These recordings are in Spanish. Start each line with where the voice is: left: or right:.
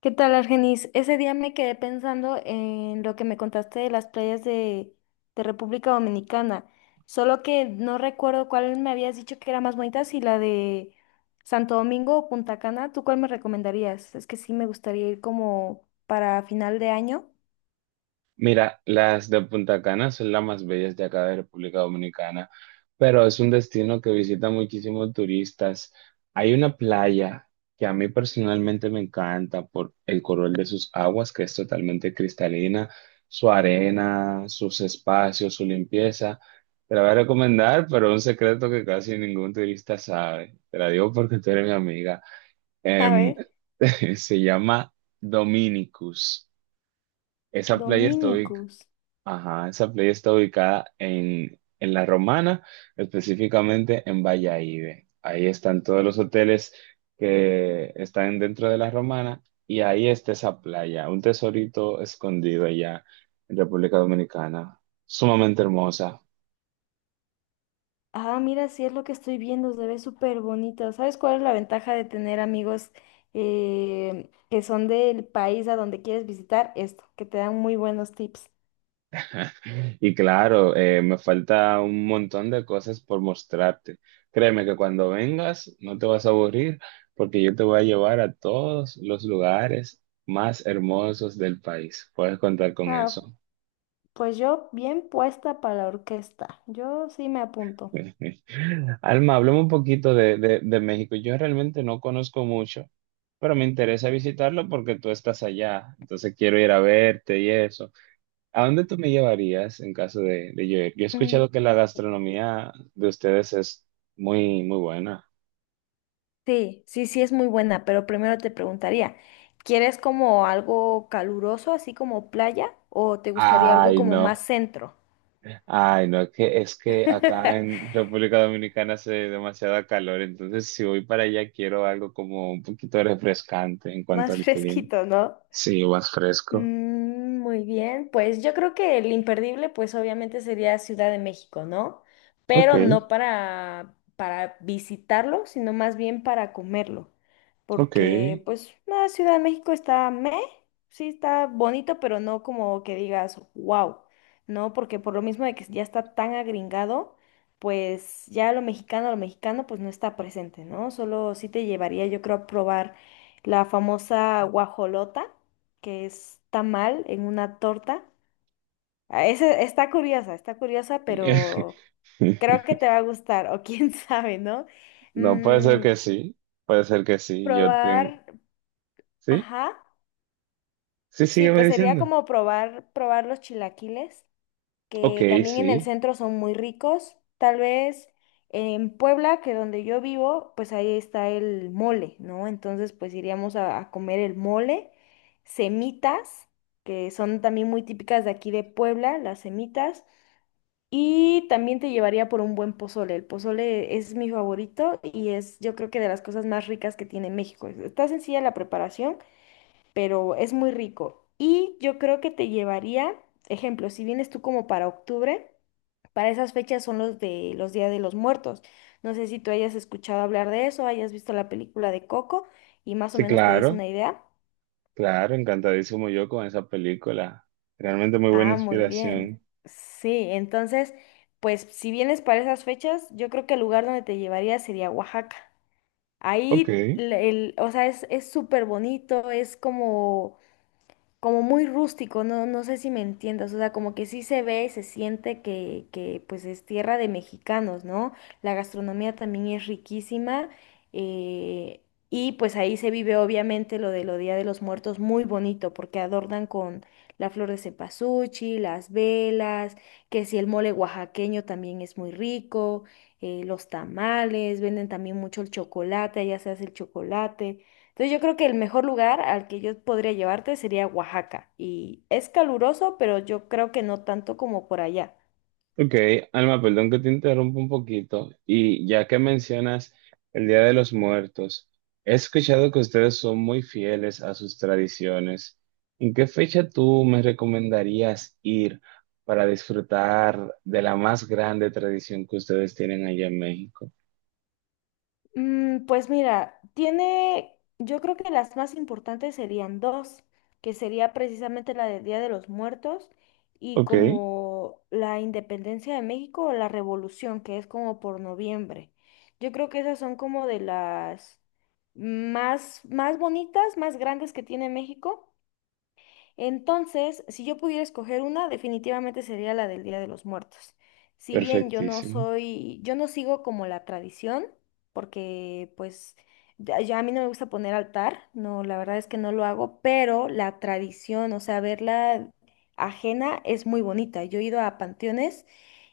left: ¿Qué tal, Argenis? Ese día me quedé pensando en lo que me contaste de las playas de República Dominicana, solo que no recuerdo cuál me habías dicho que era más bonita, si la de Santo Domingo o Punta Cana, ¿tú cuál me recomendarías? Es que sí me gustaría ir como para final de año.
right: Mira, las de Punta Cana son las más bellas de acá de República Dominicana, pero es un destino que visitan muchísimos turistas. Hay una playa que a mí personalmente me encanta por el color de sus aguas, que es totalmente cristalina, su arena, sus espacios, su limpieza. Te la voy a recomendar, pero un secreto que casi ningún turista sabe. Te la digo porque tú eres mi amiga.
left: A
right: Em,
left: ver,
right: Se llama Dominicus. Esa playa está ubicada
left: Dominicus.
right: Ajá, esa playa está ubicada en, La Romana, específicamente en Valladolid. Ahí están todos los hoteles que están dentro de La Romana y ahí está esa playa, un tesorito escondido allá en República Dominicana, sumamente hermosa.
left: Ah, mira, sí es lo que estoy viendo, se ve súper bonito. ¿Sabes cuál es la ventaja de tener amigos que son del país a donde quieres visitar? Esto, que te dan muy buenos tips.
right: Y claro, me falta un montón de cosas por mostrarte. Créeme que cuando vengas no te vas a aburrir porque yo te voy a llevar a todos los lugares más hermosos del país. Puedes contar con
left: Ah,
right: eso.
left: pues yo bien puesta para la orquesta. Yo sí me apunto.
right: Alma, hablemos un poquito de, de México. Yo realmente no conozco mucho, pero me interesa visitarlo porque tú estás allá. Entonces quiero ir a verte y eso. ¿A dónde tú me llevarías en caso de, yo ir? Yo he
left: Mm,
right: escuchado que la gastronomía de ustedes es muy, muy buena.
left: sí, sí, sí es muy buena, pero primero te preguntaría, ¿quieres como algo caluroso, así como playa, o te gustaría algo
right: Ay,
left: como más
right: no.
left: centro?
right: Ay, no, que es que acá en República Dominicana hace demasiada calor, entonces si voy para allá quiero algo como un poquito refrescante en cuanto
left: Más
right: al clima.
left: fresquito, ¿no?
right: Sí, más fresco.
left: Mm, muy bien, pues yo creo que el imperdible, pues obviamente sería Ciudad de México, ¿no?
right: Ok,
left: Pero no para visitarlo, sino más bien para comerlo.
right: ok.
left: Porque, pues, la Ciudad de México está meh, sí está bonito, pero no como que digas, wow, ¿no? Porque por lo mismo de que ya está tan agringado, pues ya lo mexicano, pues no está presente, ¿no? Solo sí te llevaría, yo creo, a probar la famosa guajolota que es tamal en una torta. Ah, ese está curiosa, pero creo que te va a gustar, o quién sabe, ¿no?
right: No, puede ser
left: Mm,
right: que sí, puede ser que sí. Yo tengo.
left: probar,
right: ¿Sí?
left: ajá.
right: Sí,
left: Sí,
right: sígueme
left: pues sería
right: diciendo.
left: como probar los chilaquiles,
right: Ok,
left: que también en
right: sí,
left: el centro son muy ricos. Tal vez en Puebla, que donde yo vivo, pues ahí está el mole, ¿no? Entonces, pues iríamos a comer el mole, semitas, que son también muy típicas de aquí de Puebla, las semitas. Y también te llevaría por un buen pozole. El pozole es mi favorito y es yo creo que de las cosas más ricas que tiene México. Está sencilla la preparación, pero es muy rico. Y yo creo que te llevaría, ejemplo, si vienes tú como para octubre, para esas fechas son los de los Días de los Muertos. No sé si tú hayas escuchado hablar de eso, hayas visto la película de Coco y más o
right: sí,
left: menos te des
right: claro.
left: una idea.
right: Claro, encantadísimo yo con esa película. Realmente muy buena
left: Ah, muy bien.
right: inspiración.
left: Sí, entonces, pues si vienes para esas fechas, yo creo que el lugar donde te llevaría sería Oaxaca.
right: Ok,
left: Ahí, o sea, es súper bonito, es como como muy rústico, no, no sé si me entiendas, o sea, como que sí se ve y se siente que pues es tierra de mexicanos, ¿no? La gastronomía también es riquísima, eh, y pues ahí se vive obviamente lo de lo Día de los Muertos muy bonito porque adornan con la flor de cempasúchil, las velas, que si el mole oaxaqueño también es muy rico, los tamales, venden también mucho el chocolate, allá se hace el chocolate. Entonces yo creo que el mejor lugar al que yo podría llevarte sería Oaxaca. Y es caluroso, pero yo creo que no tanto como por allá.
right: ok. Alma, perdón que te interrumpa un poquito. Y ya que mencionas el Día de los Muertos, he escuchado que ustedes son muy fieles a sus tradiciones. ¿En qué fecha tú me recomendarías ir para disfrutar de la más grande tradición que ustedes tienen allá en México?
left: Mm, pues mira, tiene, yo creo que las más importantes serían dos, que sería precisamente la del Día de los Muertos y
right: Ok,
left: como la independencia de México o la revolución, que es como por noviembre. Yo creo que esas son como de las más bonitas, más grandes que tiene México. Entonces, si yo pudiera escoger una, definitivamente sería la del Día de los Muertos. Si bien yo no
right: perfectísimo.
left: soy, yo no sigo como la tradición, porque pues ya a mí no me gusta poner altar, no, la verdad es que no lo hago, pero la tradición, o sea, verla ajena es muy bonita. Yo he ido a panteones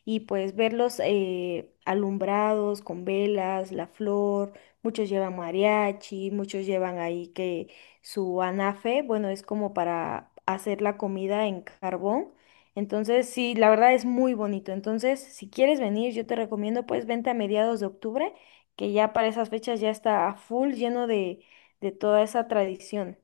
left: y pues verlos alumbrados con velas, la flor, muchos llevan mariachi, muchos llevan ahí que su anafe, bueno, es como para hacer la comida en carbón. Entonces, sí, la verdad es muy bonito. Entonces, si quieres venir, yo te recomiendo, pues vente a mediados de octubre, que ya para esas fechas ya está a full lleno de toda esa tradición.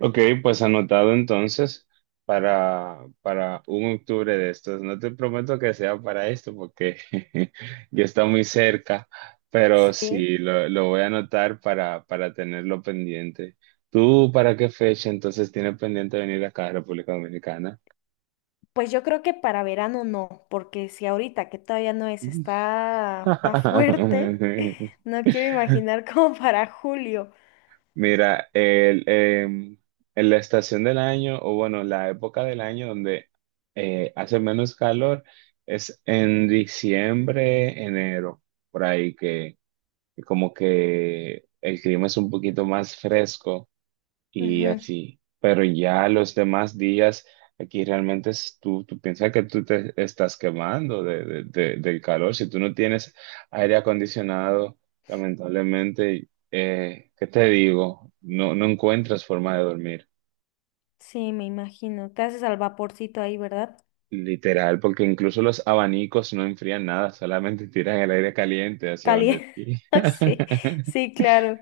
right: Ok, pues anotado entonces para, un octubre de estos. No te prometo que sea para esto porque ya está muy cerca, pero
left: Sí.
right: sí, lo, voy a anotar para, tenerlo pendiente. ¿Tú para qué fecha entonces tienes pendiente venir acá a República Dominicana?
left: Pues yo creo que para verano no, porque si ahorita que todavía no es, está, está fuerte, no quiero imaginar como para julio.
right: Mira, en la estación del año, o bueno, la época del año donde hace menos calor es en diciembre, enero, por ahí que, como que el clima es un poquito más fresco y
left: Ujú,
right: así. Pero ya los demás días, aquí realmente tú, piensas que tú te estás quemando de, del calor. Si tú no tienes aire acondicionado, lamentablemente, ¿qué te digo? No, no encuentras forma de dormir.
left: sí, me imagino. Te haces al vaporcito ahí, ¿verdad?
right: Literal, porque incluso los abanicos no enfrían nada, solamente tiran el aire caliente hacia donde
left: Caliente.
right: ti.
left: Sí, sí, claro.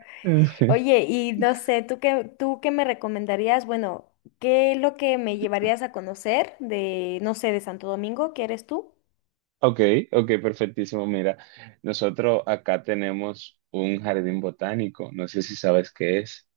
left: Oye, y no sé, tú qué me recomendarías? Bueno, ¿qué es lo que me llevarías a conocer de, no sé, de Santo Domingo? ¿Qué eres tú?
right: Ok, ok, perfectísimo. Mira, nosotros acá tenemos un jardín botánico. No sé si sabes qué es.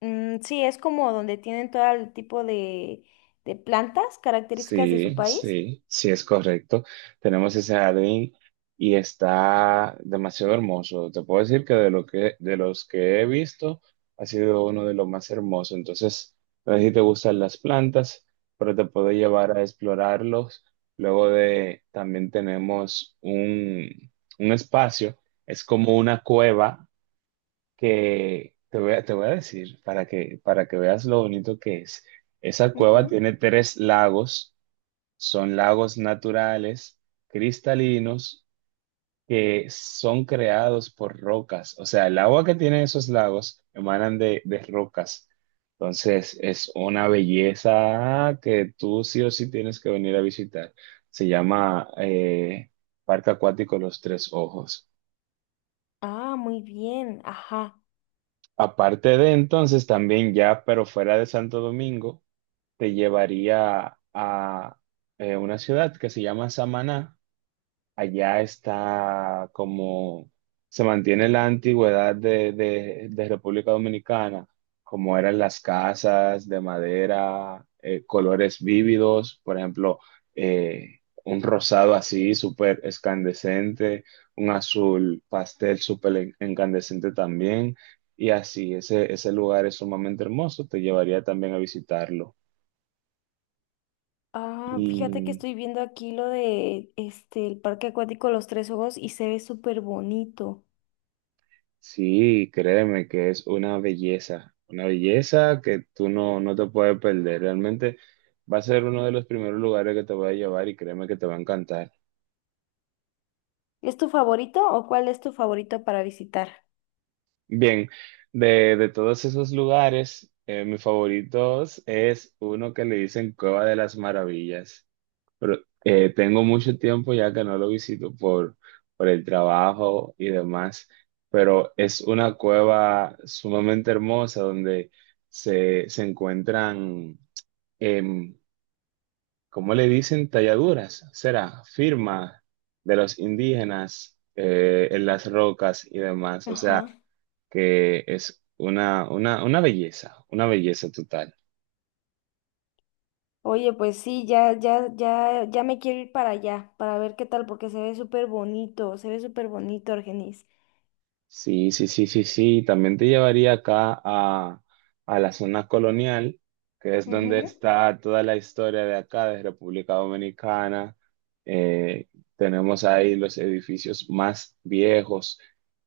left: Mm, sí, es como donde tienen todo el tipo de plantas características de su
right: Sí,
left: país.
right: sí, sí es correcto. Tenemos ese jardín y está demasiado hermoso. Te puedo decir que de lo que, de los que he visto, ha sido uno de los más hermosos. Entonces, no sé si te gustan las plantas, pero te puedo llevar a explorarlos. Luego de, también tenemos un, espacio. Es como una cueva que te voy a decir para que, veas lo bonito que es. Esa cueva
left: Ujú.
right: tiene tres lagos, son lagos naturales, cristalinos, que son creados por rocas. O sea, el agua que tienen esos lagos emanan de, rocas. Entonces, es una belleza que tú sí o sí tienes que venir a visitar. Se llama Parque Acuático Los Tres Ojos.
left: Ah, muy bien, ajá.
right: Aparte de entonces, también ya, pero fuera de Santo Domingo, te llevaría a una ciudad que se llama Samaná, allá está como se mantiene la antigüedad de, República Dominicana, como eran las casas de madera, colores vívidos, por ejemplo, eh, un rosado así súper escandescente, un azul pastel súper incandescente también, y así, ese, lugar es sumamente hermoso, te llevaría también a visitarlo.
left: Ah, fíjate que estoy viendo aquí lo de este, el Parque Acuático Los Tres Ojos y se ve súper bonito.
right: Sí, créeme que es una belleza que tú no, no te puedes perder. Realmente va a ser uno de los primeros lugares que te voy a llevar y créeme que te va a encantar.
left: ¿Es tu favorito o cuál es tu favorito para visitar?
right: Bien, de, todos esos lugares, mis favoritos es uno que le dicen Cueva de las Maravillas. Pero tengo mucho tiempo ya que no lo visito por, el trabajo y demás, pero es una cueva sumamente hermosa donde se, encuentran em, ¿cómo le dicen talladuras? Será firma de los indígenas en las rocas y demás. O sea,
left: Ajá.
right: que es una, belleza, una belleza total.
left: Oye, pues sí, ya, ya, ya, ya me quiero ir para allá, para ver qué tal, porque se ve súper bonito, se ve súper bonito, Argenis.
right: Sí, sí, sí, sí, sí. También te llevaría acá a, la zona colonial, que es donde
left: Ujú.
right: está toda la historia de acá, de República Dominicana. Eh, Tenemos ahí los edificios más viejos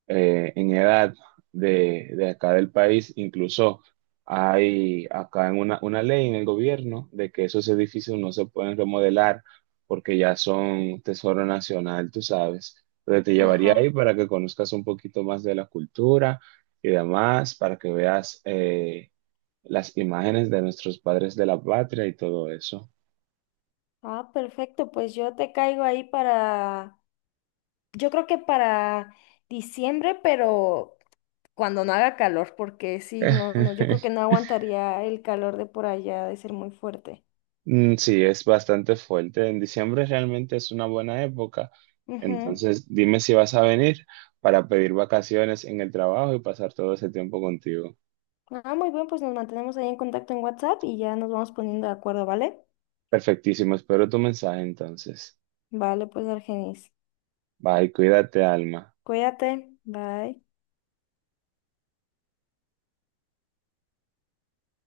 right: en edad de, acá del país. Incluso hay acá en una, ley en el gobierno de que esos edificios no se pueden remodelar porque ya son tesoro nacional, tú sabes, donde te llevaría ahí
left: Ajá.
right: para que conozcas un poquito más de la cultura y demás, para que veas las imágenes de nuestros padres de la patria y todo eso.
left: Ah, perfecto, pues yo te caigo ahí para, yo creo que para diciembre, pero cuando no haga calor, porque sí, no, no, yo creo que no aguantaría el calor de por allá, de ser muy fuerte.
right: Mm, sí, es bastante fuerte. En diciembre realmente es una buena época.
left: Ujú.
right: Entonces, dime si vas a venir para pedir vacaciones en el trabajo y pasar todo ese tiempo contigo.
left: Ah, muy bien, pues nos mantenemos ahí en contacto en WhatsApp y ya nos vamos poniendo de acuerdo, ¿vale?
right: Perfectísimo. Espero tu mensaje entonces.
left: Vale, pues Argenis.
right: Bye, cuídate, Alma.
left: Cuídate, bye.